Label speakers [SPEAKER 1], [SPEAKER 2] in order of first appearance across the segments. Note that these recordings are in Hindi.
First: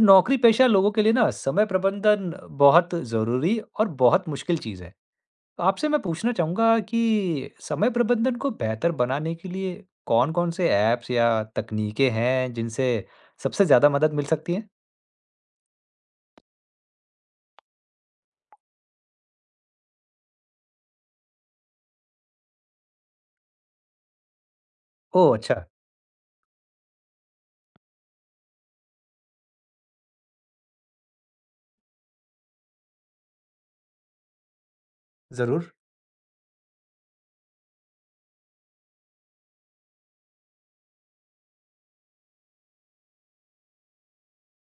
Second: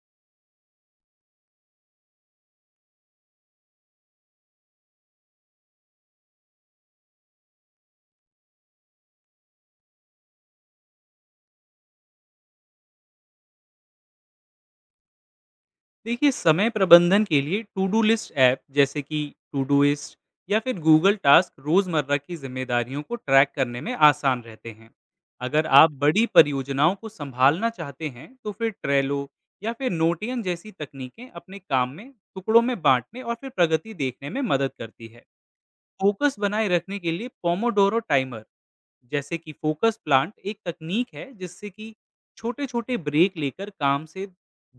[SPEAKER 1] नौकरी पेशा लोगों के लिए ना समय प्रबंधन बहुत ज़रूरी और बहुत मुश्किल चीज़ है। तो आपसे मैं पूछना चाहूँगा कि समय प्रबंधन को बेहतर बनाने के लिए कौन-कौन से ऐप्स या तकनीकें हैं जिनसे सबसे ज़्यादा मदद मिल सकती है?
[SPEAKER 2] देखिए समय प्रबंधन के लिए टू डू लिस्ट ऐप जैसे कि टू डूइस्ट या फिर गूगल टास्क रोजमर्रा की जिम्मेदारियों को ट्रैक करने में आसान रहते हैं।
[SPEAKER 1] ओह अच्छा,
[SPEAKER 2] अगर आप बड़ी परियोजनाओं को संभालना चाहते हैं तो फिर ट्रेलो या फिर नोटियन जैसी तकनीकें अपने काम में टुकड़ों में बांटने और फिर प्रगति देखने में मदद करती है।
[SPEAKER 1] ज़रूर।
[SPEAKER 2] फोकस बनाए रखने के लिए पोमोडोरो टाइमर जैसे कि फोकस प्लांट एक तकनीक है जिससे कि छोटे-छोटे ब्रेक लेकर काम से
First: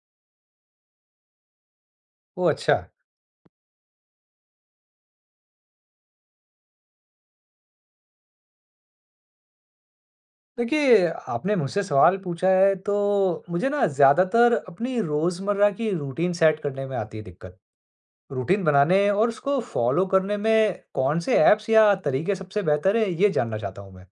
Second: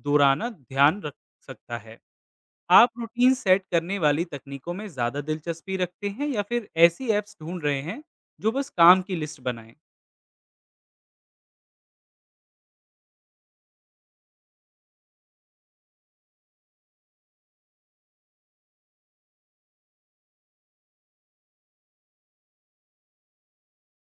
[SPEAKER 2] दोराना ध्यान रख सकता है।
[SPEAKER 1] ओह अच्छा।
[SPEAKER 2] आप रूटीन सेट करने वाली तकनीकों में ज़्यादा दिलचस्पी रखते हैं या फिर ऐसी ऐप्स ढूंढ रहे हैं जो बस काम की लिस्ट बनाएं?
[SPEAKER 1] देखिए, आपने मुझसे सवाल पूछा है तो मुझे ना ज़्यादातर अपनी रोज़मर्रा की रूटीन सेट करने में आती है दिक्कत। रूटीन बनाने और उसको फ़ॉलो करने में कौन से ऐप्स या तरीके सबसे बेहतर है ये जानना चाहता हूँ मैं।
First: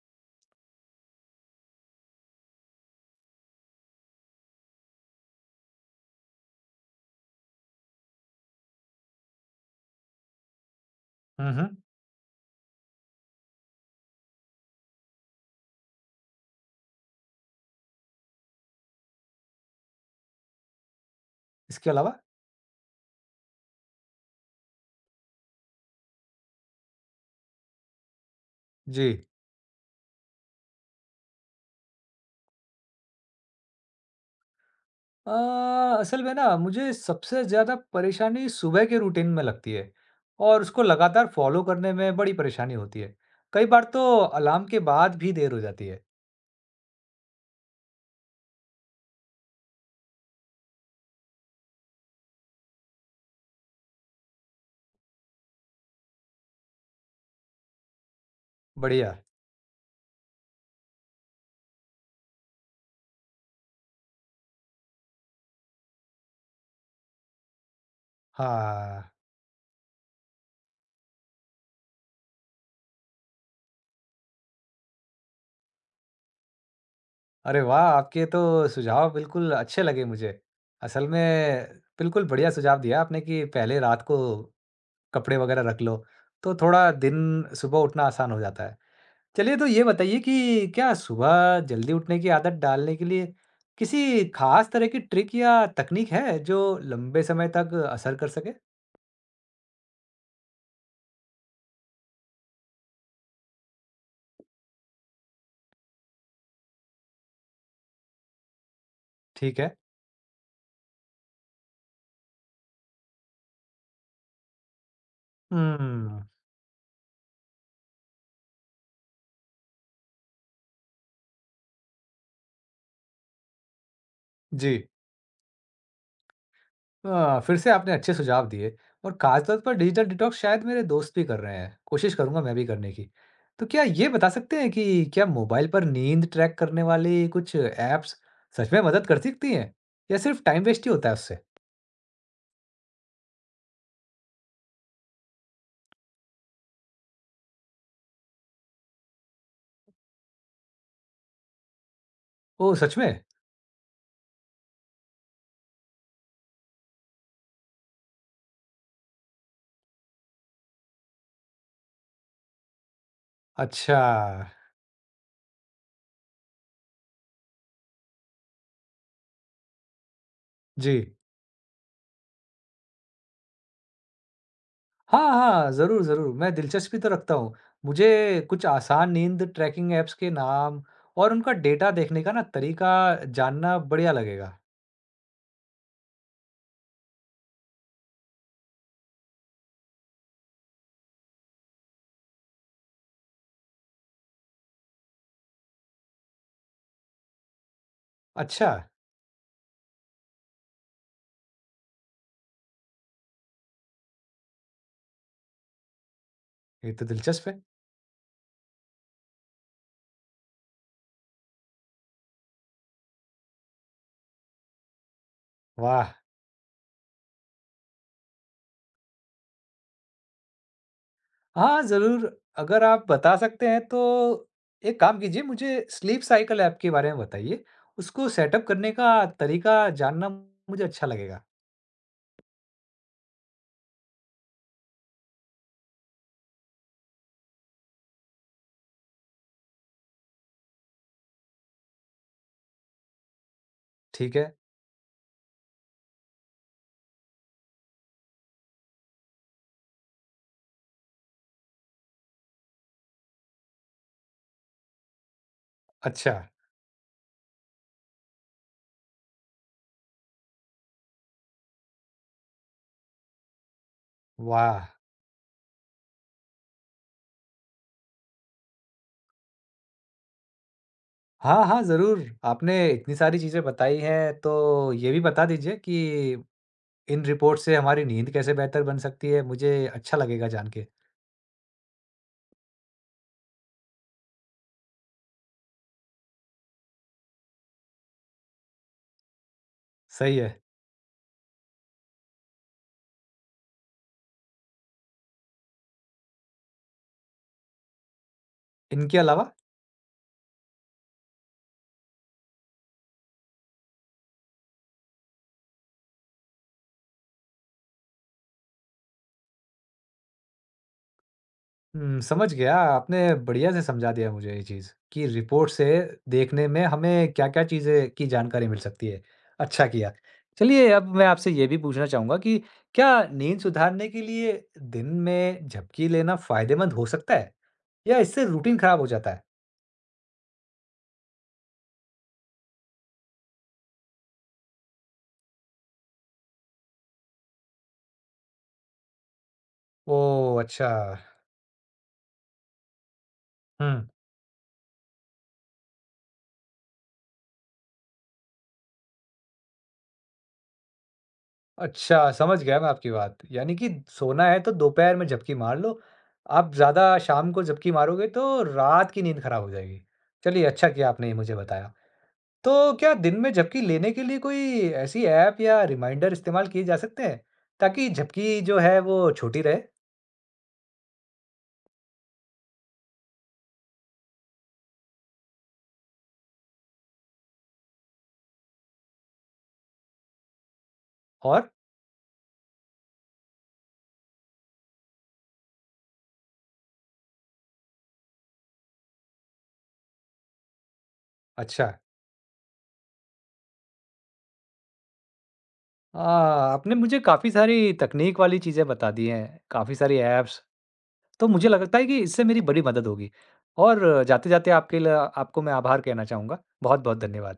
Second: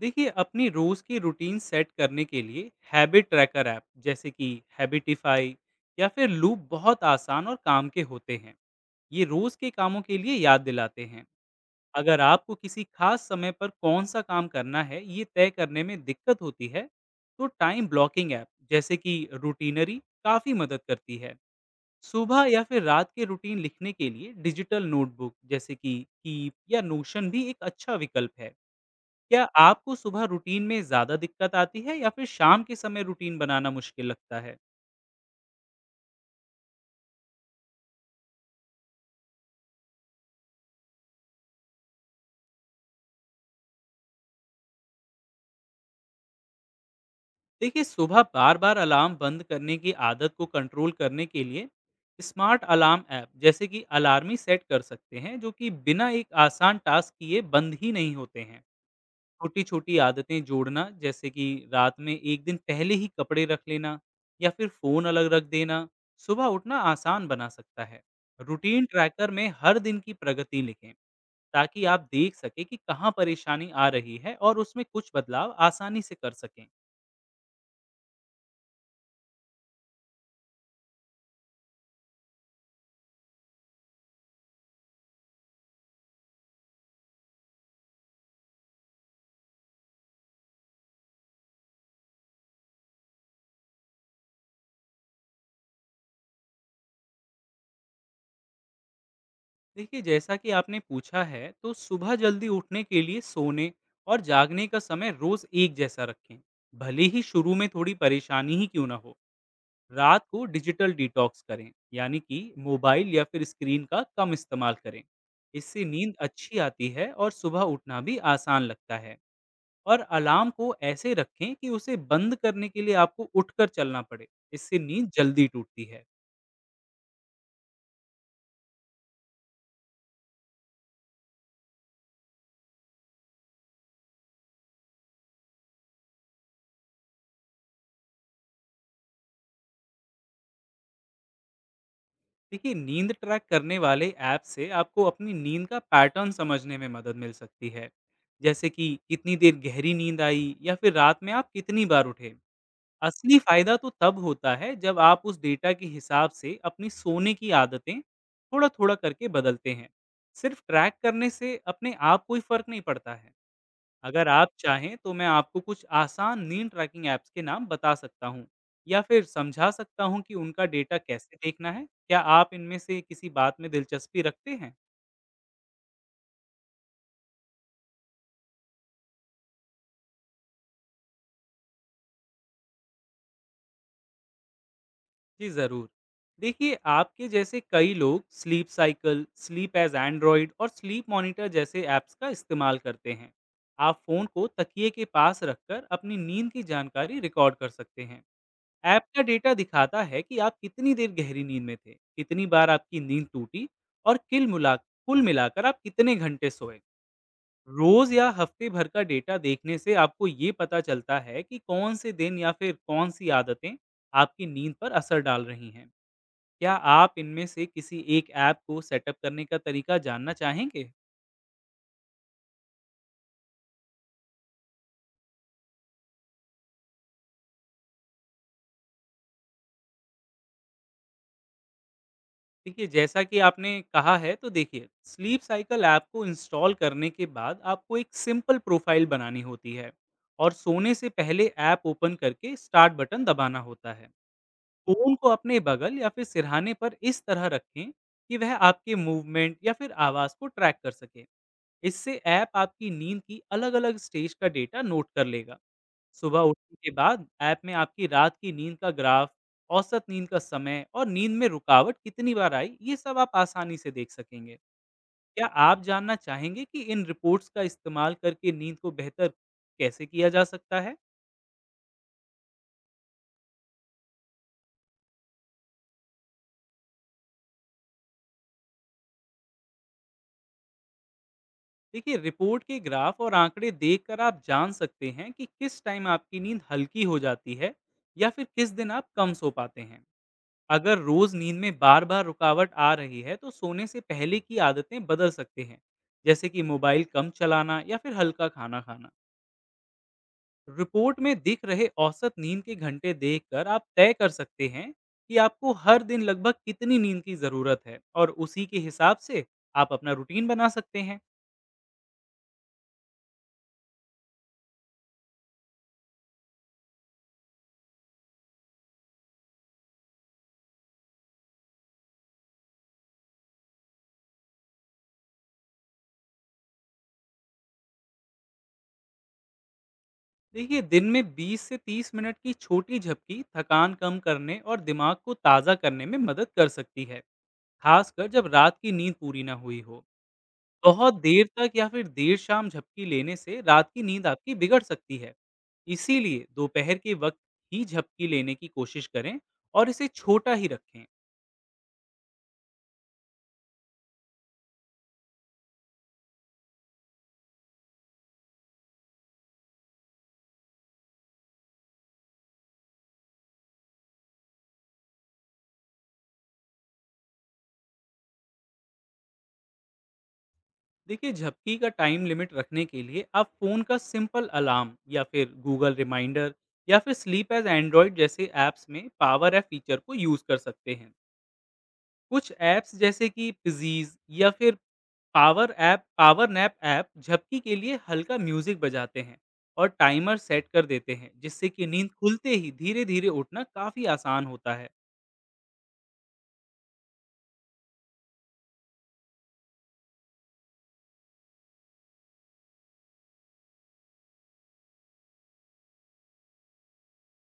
[SPEAKER 2] देखिए अपनी रोज़ की रूटीन सेट करने के लिए हैबिट ट्रैकर ऐप जैसे कि हैबिटिफाई या फिर लूप बहुत आसान और काम के होते हैं। ये रोज़ के कामों के लिए याद दिलाते हैं।
[SPEAKER 1] हुँ, हुँ।
[SPEAKER 2] अगर आपको किसी खास समय पर कौन-सा काम करना है, ये तय करने में दिक्कत होती है, तो टाइम ब्लॉकिंग ऐप जैसे कि रूटीनरी काफ़ी मदद करती है।
[SPEAKER 1] इसके अलावा?
[SPEAKER 2] सुबह या फिर रात के रूटीन लिखने के लिए डिजिटल नोटबुक जैसे कि कीप या नोशन भी एक अच्छा विकल्प है।
[SPEAKER 1] जी।
[SPEAKER 2] क्या आपको सुबह रूटीन में ज़्यादा दिक्कत आती है या फिर शाम के समय रूटीन बनाना मुश्किल लगता है?
[SPEAKER 1] अ, असल में ना मुझे सबसे ज़्यादा परेशानी सुबह के रूटीन में लगती है और उसको लगातार फ़ॉलो करने में बड़ी परेशानी होती है। कई बार तो अलार्म के बाद भी देर हो जाती है।
[SPEAKER 2] देखिए सुबह बार बार अलार्म बंद करने की आदत को कंट्रोल करने के लिए स्मार्ट अलार्म ऐप जैसे कि अलार्मी सेट कर सकते हैं जो कि बिना एक आसान टास्क किए बंद ही नहीं होते हैं।
[SPEAKER 1] बढ़िया।
[SPEAKER 2] छोटी छोटी आदतें जोड़ना जैसे कि रात में एक दिन पहले ही कपड़े रख लेना या फिर फ़ोन अलग रख देना सुबह उठना आसान बना सकता है। रूटीन
[SPEAKER 1] हाँ।
[SPEAKER 2] ट्रैकर में हर दिन की प्रगति लिखें ताकि आप देख सकें कि कहाँ परेशानी आ रही है और उसमें कुछ बदलाव आसानी से कर सकें।
[SPEAKER 1] अरे वाह! आपके तो सुझाव बिल्कुल अच्छे लगे मुझे। असल में बिल्कुल बढ़िया सुझाव दिया आपने कि पहले रात को कपड़े वगैरह रख लो, तो थोड़ा दिन सुबह उठना आसान हो जाता है। चलिए तो ये बताइए कि क्या सुबह जल्दी उठने की आदत डालने के लिए किसी खास तरह की ट्रिक या तकनीक है जो लंबे समय तक असर कर सके?
[SPEAKER 2] देखिए जैसा कि आपने पूछा है तो सुबह जल्दी उठने के लिए सोने और जागने का समय रोज एक जैसा रखें, भले ही शुरू में थोड़ी परेशानी ही क्यों ना हो।
[SPEAKER 1] ठीक है।
[SPEAKER 2] रात को डिजिटल डिटॉक्स करें, यानी कि मोबाइल या फिर स्क्रीन का कम इस्तेमाल करें। इससे नींद
[SPEAKER 1] हम्म,
[SPEAKER 2] अच्छी आती है और सुबह उठना भी आसान लगता है। और अलार्म को ऐसे रखें कि उसे बंद करने के लिए आपको उठकर चलना पड़े।
[SPEAKER 1] जी।
[SPEAKER 2] इससे नींद जल्दी टूटती है।
[SPEAKER 1] फिर से आपने अच्छे सुझाव दिए और खासतौर पर डिजिटल डिटॉक्स शायद मेरे दोस्त भी कर रहे हैं। कोशिश करूँगा मैं भी करने की। तो क्या ये बता सकते हैं कि क्या मोबाइल पर नींद ट्रैक करने वाली कुछ ऐप्स सच में मदद कर सकती हैं या सिर्फ टाइम वेस्ट ही होता है उससे?
[SPEAKER 2] देखिए नींद ट्रैक करने वाले ऐप से आपको अपनी नींद का पैटर्न समझने में मदद मिल सकती है, जैसे कि कितनी देर गहरी नींद आई या फिर रात में आप कितनी बार उठे।
[SPEAKER 1] ओह सच में?
[SPEAKER 2] असली फायदा तो तब होता है जब आप उस डेटा के हिसाब से अपनी सोने की आदतें थोड़ा थोड़ा करके बदलते हैं। सिर्फ ट्रैक करने से अपने आप कोई फर्क नहीं पड़ता है।
[SPEAKER 1] अच्छा।
[SPEAKER 2] अगर आप चाहें तो मैं आपको कुछ आसान नींद ट्रैकिंग ऐप्स के नाम बता सकता हूँ या फिर समझा सकता हूँ कि उनका
[SPEAKER 1] जी।
[SPEAKER 2] डेटा कैसे देखना है। क्या आप इनमें से किसी बात में दिलचस्पी रखते हैं?
[SPEAKER 1] हाँ, हाँ, ज़रूर, ज़रूर, मैं दिलचस्पी तो रखता हूँ। मुझे कुछ आसान नींद ट्रैकिंग ऐप्स के नाम और उनका डेटा देखने का ना तरीका जानना बढ़िया लगेगा।
[SPEAKER 2] जी ज़रूर। देखिए आपके जैसे कई लोग sleep cycle, sleep as Android और स्लीप मॉनिटर जैसे ऐप्स का इस्तेमाल करते हैं। आप फ़ोन को तकिए के पास रखकर अपनी नींद की जानकारी रिकॉर्ड कर सकते हैं।
[SPEAKER 1] अच्छा,
[SPEAKER 2] ऐप का डेटा दिखाता है कि आप कितनी देर गहरी नींद में थे, कितनी बार आपकी नींद टूटी और किल मिला कुल मिलाकर आप कितने घंटे सोए।
[SPEAKER 1] ये तो दिलचस्प है।
[SPEAKER 2] रोज या हफ्ते भर का डेटा देखने से आपको ये पता चलता है कि कौन से दिन या फिर कौन सी आदतें आपकी नींद पर असर डाल रही हैं।
[SPEAKER 1] वाह!
[SPEAKER 2] क्या आप इनमें से किसी एक ऐप को सेटअप करने का तरीका जानना चाहेंगे?
[SPEAKER 1] हाँ, ज़रूर, अगर आप बता सकते हैं तो एक काम कीजिए, मुझे स्लीप साइकिल ऐप के बारे में बताइए। उसको सेटअप करने का तरीका जानना मुझे अच्छा लगेगा।
[SPEAKER 2] देखिए जैसा कि आपने कहा है तो देखिए स्लीप साइकिल ऐप को इंस्टॉल करने के बाद आपको एक सिंपल प्रोफाइल बनानी होती है और सोने से पहले ऐप ओपन करके स्टार्ट बटन दबाना होता है।
[SPEAKER 1] ठीक है,
[SPEAKER 2] फोन को अपने बगल या फिर सिरहाने पर इस तरह रखें कि वह आपके मूवमेंट या फिर आवाज़ को ट्रैक कर सके। इससे ऐप आपकी नींद की अलग अलग स्टेज का डेटा नोट कर लेगा।
[SPEAKER 1] अच्छा,
[SPEAKER 2] सुबह उठने के बाद ऐप में आपकी रात की नींद का ग्राफ, औसत नींद का समय और नींद में रुकावट कितनी बार आई, ये सब आप आसानी से देख सकेंगे।
[SPEAKER 1] वाह!
[SPEAKER 2] क्या आप जानना चाहेंगे कि इन रिपोर्ट्स का इस्तेमाल करके नींद को बेहतर कैसे किया जा सकता है?
[SPEAKER 1] हाँ, हाँ, ज़रूर, आपने इतनी सारी चीज़ें बताई हैं, तो ये भी बता दीजिए कि इन रिपोर्ट से हमारी नींद कैसे बेहतर बन सकती है, मुझे अच्छा लगेगा जान के।
[SPEAKER 2] देखिए, रिपोर्ट के ग्राफ और आंकड़े देखकर आप जान सकते हैं कि किस टाइम आपकी नींद हल्की हो जाती है या फिर किस दिन आप कम सो पाते हैं।
[SPEAKER 1] सही है।
[SPEAKER 2] अगर रोज नींद में बार बार रुकावट आ रही है तो सोने से पहले की आदतें बदल सकते हैं, जैसे कि मोबाइल कम चलाना या फिर हल्का खाना खाना।
[SPEAKER 1] इनके अलावा
[SPEAKER 2] रिपोर्ट में दिख रहे औसत नींद के घंटे देखकर आप तय कर सकते हैं कि आपको हर दिन लगभग कितनी नींद की ज़रूरत है और उसी के हिसाब से आप अपना रूटीन बना सकते हैं।
[SPEAKER 1] समझ गया, आपने बढ़िया से समझा दिया मुझे ये चीज़ कि रिपोर्ट से देखने में हमें क्या-क्या चीज़ें की जानकारी मिल सकती है। अच्छा किया। चलिए, अब मैं आपसे ये भी पूछना चाहूँगा कि क्या नींद सुधारने के लिए दिन में झपकी लेना फ़ायदेमंद हो सकता है या इससे रूटीन खराब हो जाता है?
[SPEAKER 2] देखिए दिन में 20 से 30 मिनट की छोटी झपकी थकान कम करने और दिमाग को ताज़ा करने में मदद कर सकती है, खासकर जब रात की नींद पूरी ना हुई हो।
[SPEAKER 1] ओह! अच्छा।
[SPEAKER 2] बहुत देर तक या फिर देर शाम झपकी लेने से रात की
[SPEAKER 1] हुँ।
[SPEAKER 2] नींद आपकी बिगड़ सकती है। इसीलिए दोपहर के वक्त ही झपकी लेने की कोशिश करें और इसे छोटा ही रखें।
[SPEAKER 1] अच्छा, समझ गया मैं आपकी बात। यानी कि सोना है तो दोपहर में झपकी मार लो। आप ज़्यादा शाम को झपकी मारोगे तो रात की नींद खराब हो जाएगी। चलिए अच्छा किया आपने ये मुझे बताया। तो क्या दिन में झपकी लेने के लिए कोई ऐसी ऐप या रिमाइंडर इस्तेमाल किए जा सकते हैं ताकि झपकी जो है वो छोटी रहे?
[SPEAKER 2] देखिए झपकी का टाइम लिमिट रखने के लिए आप फ़ोन का सिंपल अलार्म या फिर गूगल रिमाइंडर या फिर स्लीप एज एंड्रॉइड जैसे ऐप्स में पावर ऐप फीचर को यूज़ कर सकते हैं।
[SPEAKER 1] और
[SPEAKER 2] कुछ ऐप्स जैसे कि फिजीज या फिर power app power nap app झपकी के लिए हल्का म्यूजिक बजाते हैं और टाइमर सेट कर देते हैं जिससे कि
[SPEAKER 1] अच्छा,
[SPEAKER 2] नींद खुलते ही धीरे धीरे उठना काफी आसान होता है।
[SPEAKER 1] आ, आपने मुझे काफ़ी सारी तकनीक वाली चीज़ें बता दी हैं, काफ़ी सारी ऐप्स तो मुझे लगता है कि इससे मेरी बड़ी मदद होगी और जाते-जाते आपके ल आपको मैं आभार कहना चाहूँगा। बहुत-बहुत धन्यवाद।